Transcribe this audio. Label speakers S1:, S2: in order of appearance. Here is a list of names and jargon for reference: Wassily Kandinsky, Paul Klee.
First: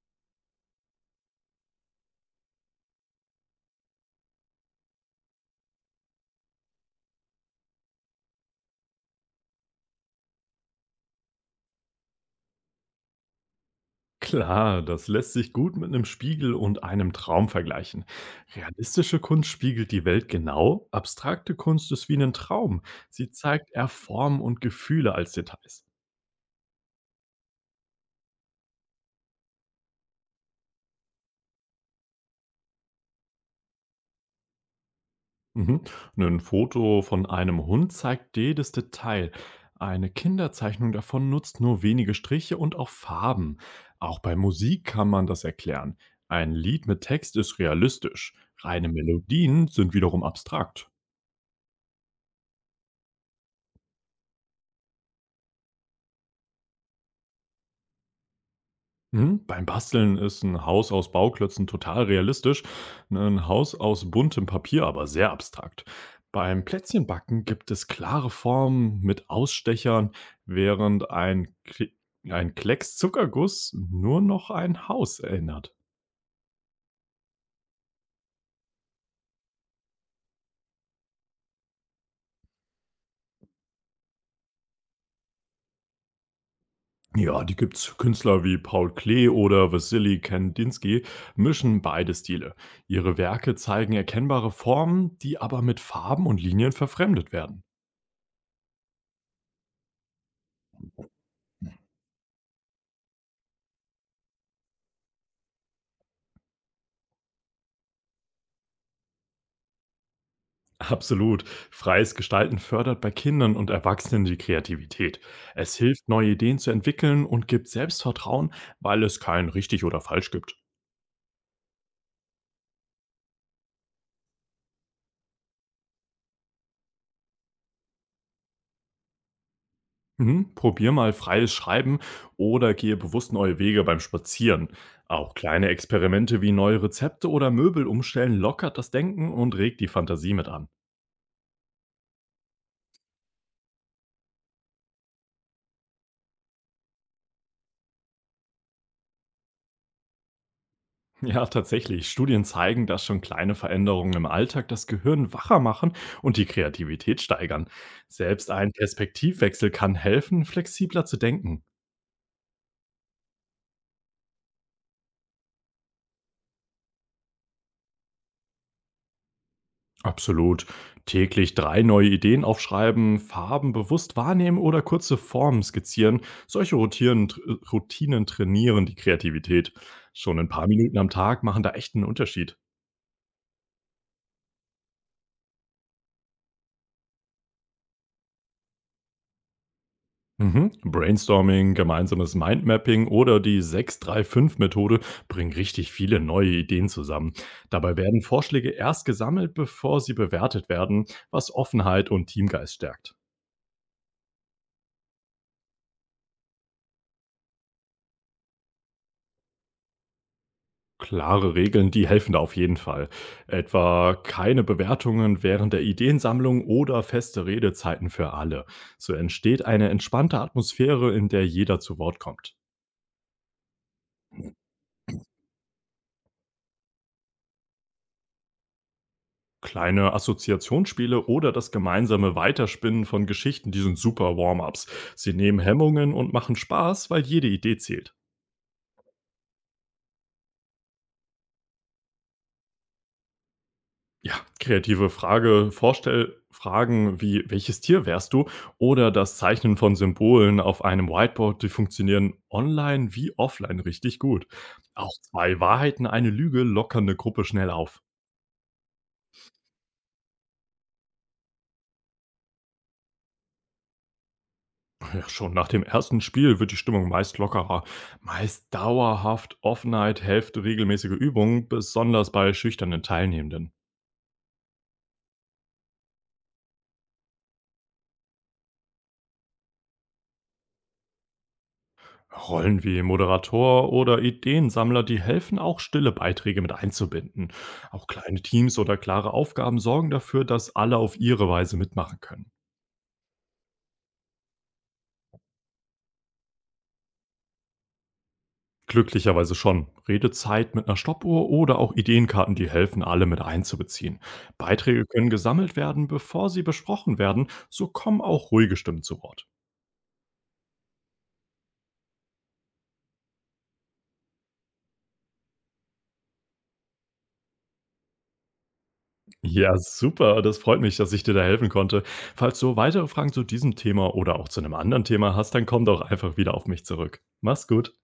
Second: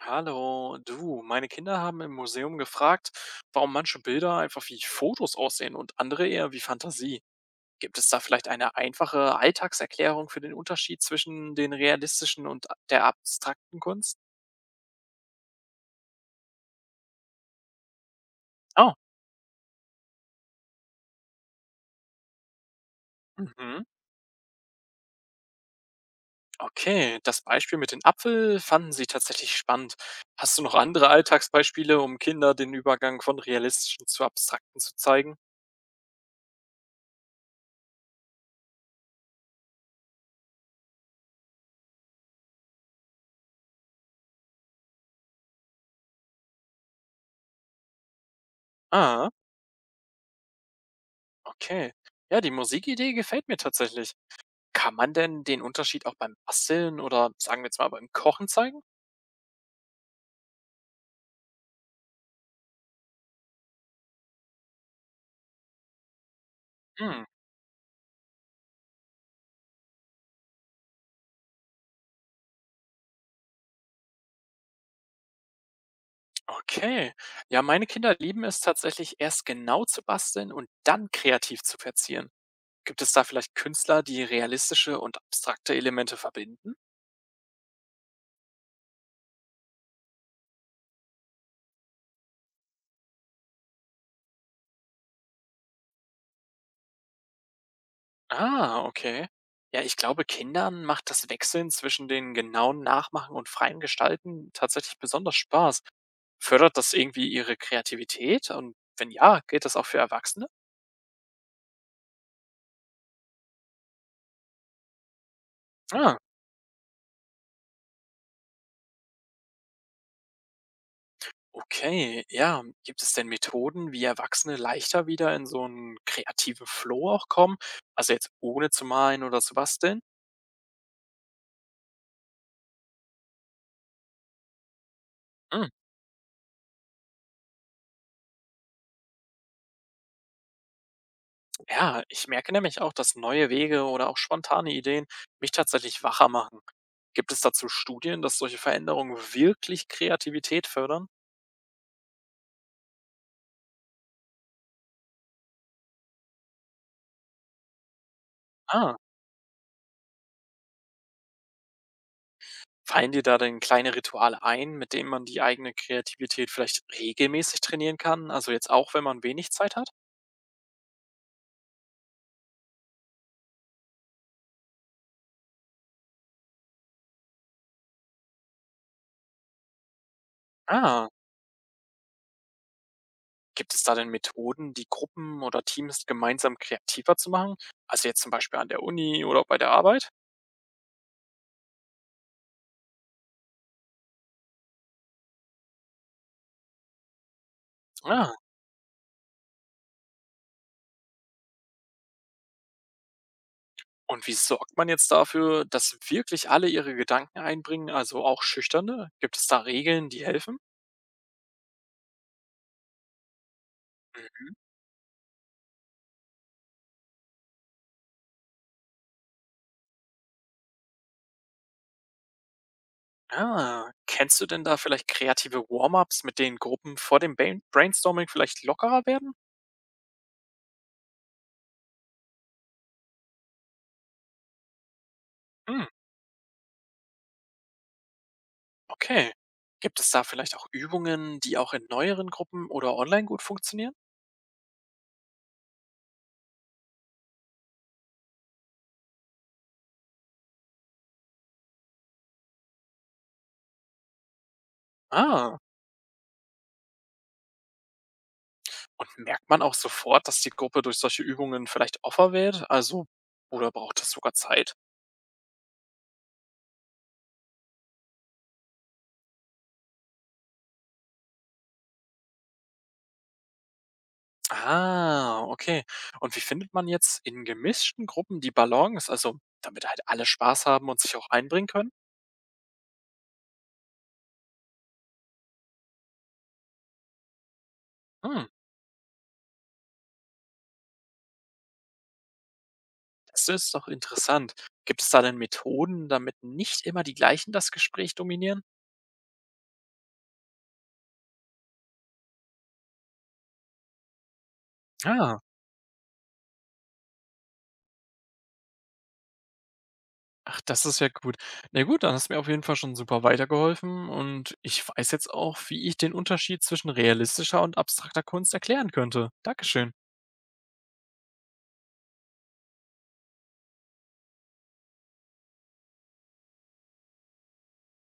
S1: Hallo, du, meine Kinder haben im Museum gefragt, warum manche Bilder einfach wie Fotos aussehen und andere eher wie Fantasie. Gibt es da vielleicht eine einfache Alltagserklärung für den Unterschied zwischen den realistischen und der abstrakten Kunst?
S2: Klar, das lässt sich gut mit einem Spiegel und einem Traum vergleichen.
S1: Oh,
S2: Realistische Kunst spiegelt die Welt genau, abstrakte Kunst ist wie ein Traum. Sie zeigt
S1: mhm,
S2: eher Formen und Gefühle als Details.
S1: okay. Das Beispiel mit dem Apfel fanden sie tatsächlich spannend. Hast du noch andere Alltagsbeispiele, um Kinder den Übergang von realistischen zu abstrakten zu zeigen?
S2: Mhm. Ein Foto von einem Hund zeigt jedes Detail. Eine Kinderzeichnung davon nutzt nur wenige Striche und auch Farben. Auch bei Musik kann man das erklären. Ein Lied mit Text ist realistisch. Reine
S1: Ah,
S2: Melodien sind wiederum abstrakt.
S1: okay. Ja, die Musikidee gefällt mir tatsächlich. Kann man denn den Unterschied auch beim Basteln oder, sagen wir jetzt mal, beim Kochen zeigen?
S2: Mhm. Beim Basteln ist ein Haus aus Bauklötzen total realistisch, ne, ein Haus aus buntem Papier aber sehr abstrakt. Beim
S1: Hm,
S2: Plätzchenbacken gibt es klare Formen mit Ausstechern, während ein Klecks Zuckerguss nur noch ein Haus erinnert.
S1: okay. Ja, meine Kinder lieben es tatsächlich, erst genau zu basteln und dann kreativ zu verzieren. Gibt es da vielleicht Künstler, die realistische und abstrakte Elemente verbinden?
S2: Ja, die gibt's. Künstler wie Paul Klee oder Wassily Kandinsky mischen beide Stile. Ihre Werke zeigen erkennbare Formen, die aber mit Farben und Linien verfremdet werden.
S1: Ah, okay. Ja, ich glaube, Kindern macht das Wechseln zwischen den genauen Nachmachen und freien Gestalten tatsächlich besonders Spaß. Fördert das irgendwie ihre Kreativität? Und wenn ja, gilt das auch für Erwachsene?
S2: Absolut. Freies Gestalten fördert bei Kindern und Erwachsenen die Kreativität. Es hilft,
S1: Ah,
S2: neue Ideen zu entwickeln und gibt Selbstvertrauen, weil es kein richtig oder falsch gibt.
S1: Okay, ja. Gibt es denn Methoden, wie Erwachsene leichter wieder in so einen kreativen Flow auch kommen? Also, jetzt ohne zu malen oder zu basteln?
S2: Mhm. Probier mal freies Schreiben oder gehe bewusst neue Wege beim Spazieren. Auch
S1: Hm,
S2: kleine Experimente wie neue Rezepte oder Möbel umstellen lockert das Denken und regt die Fantasie mit an.
S1: ja, ich merke nämlich auch, dass neue Wege oder auch spontane Ideen mich tatsächlich wacher machen. Gibt es dazu Studien, dass solche Veränderungen wirklich Kreativität fördern?
S2: Ja, tatsächlich. Studien zeigen, dass schon kleine Veränderungen im Alltag das Gehirn wacher machen und die Kreativität steigern. Selbst ein
S1: Ah,
S2: Perspektivwechsel kann helfen, flexibler zu denken.
S1: fallen dir da denn kleine Rituale ein, mit denen man die eigene Kreativität vielleicht regelmäßig trainieren kann, also jetzt auch, wenn man wenig Zeit hat?
S2: Absolut. Täglich drei neue Ideen aufschreiben, Farben bewusst wahrnehmen oder kurze Formen skizzieren. Solche Routinen trainieren die Kreativität. Schon ein paar Minuten
S1: Ah.
S2: am Tag machen da echt einen Unterschied.
S1: Gibt es da denn Methoden, die Gruppen oder Teams gemeinsam kreativer zu machen? Also jetzt zum Beispiel an der Uni oder bei der Arbeit?
S2: Mhm. Brainstorming, gemeinsames Mindmapping oder die 635-Methode bringen richtig viele neue Ideen zusammen. Dabei werden
S1: Ah,
S2: Vorschläge erst gesammelt, bevor sie bewertet werden, was Offenheit und Teamgeist stärkt.
S1: und wie sorgt man jetzt dafür, dass wirklich alle ihre Gedanken einbringen, also auch Schüchterne? Gibt es da Regeln, die helfen?
S2: Klare Regeln, die helfen da auf jeden Fall. Etwa
S1: Mhm.
S2: keine Bewertungen während der Ideensammlung oder feste Redezeiten für alle. So entsteht eine entspannte Atmosphäre, in der jeder zu Wort kommt.
S1: Ah, kennst du denn da vielleicht kreative Warm-ups, mit denen Gruppen vor dem Brainstorming vielleicht lockerer werden?
S2: Kleine Assoziationsspiele oder das gemeinsame Weiterspinnen von Geschichten, die sind super Warm-ups. Sie nehmen
S1: Hm,
S2: Hemmungen und machen Spaß, weil jede Idee zählt.
S1: okay. Gibt es da vielleicht auch Übungen, die auch in neueren Gruppen oder online gut funktionieren?
S2: Ja, kreative Frage, Vorstellfragen wie welches Tier wärst du oder das Zeichnen von Symbolen auf einem Whiteboard, die funktionieren online wie offline richtig gut. Auch
S1: Ah,
S2: zwei Wahrheiten, eine Lüge lockern eine Gruppe schnell auf.
S1: und merkt man auch sofort, dass die Gruppe durch solche Übungen vielleicht offener wird? Also, oder braucht das sogar Zeit?
S2: Ja, schon nach dem ersten Spiel wird die Stimmung meist lockerer. Meist dauerhaft Offenheit hilft regelmäßige Übungen, besonders bei schüchternen Teilnehmenden.
S1: Ah, okay. Und wie findet man jetzt in gemischten Gruppen die Balance, also damit halt alle Spaß haben und sich auch einbringen können?
S2: Rollen wie Moderator oder Ideensammler, die helfen auch stille Beiträge mit einzubinden. Auch kleine
S1: Hm,
S2: Teams oder klare Aufgaben sorgen dafür, dass alle auf ihre Weise mitmachen können.
S1: das ist doch interessant. Gibt es da denn Methoden, damit nicht immer die gleichen das Gespräch dominieren?
S2: Glücklicherweise schon. Redezeit mit einer Stoppuhr oder auch Ideenkarten, die helfen, alle mit einzubeziehen. Beiträge können
S1: Ah,
S2: gesammelt werden, bevor sie besprochen werden, so kommen auch ruhige Stimmen zu Wort.
S1: ach, das ist ja gut. Na gut, dann hast du mir auf jeden Fall schon super weitergeholfen und ich weiß jetzt auch, wie ich den Unterschied zwischen realistischer und abstrakter Kunst erklären könnte.
S2: Ja,
S1: Dankeschön.
S2: super. Das freut mich, dass ich dir da helfen konnte. Falls du weitere Fragen zu diesem Thema oder auch zu einem anderen Thema hast, dann komm doch einfach wieder auf mich zurück. Mach's gut.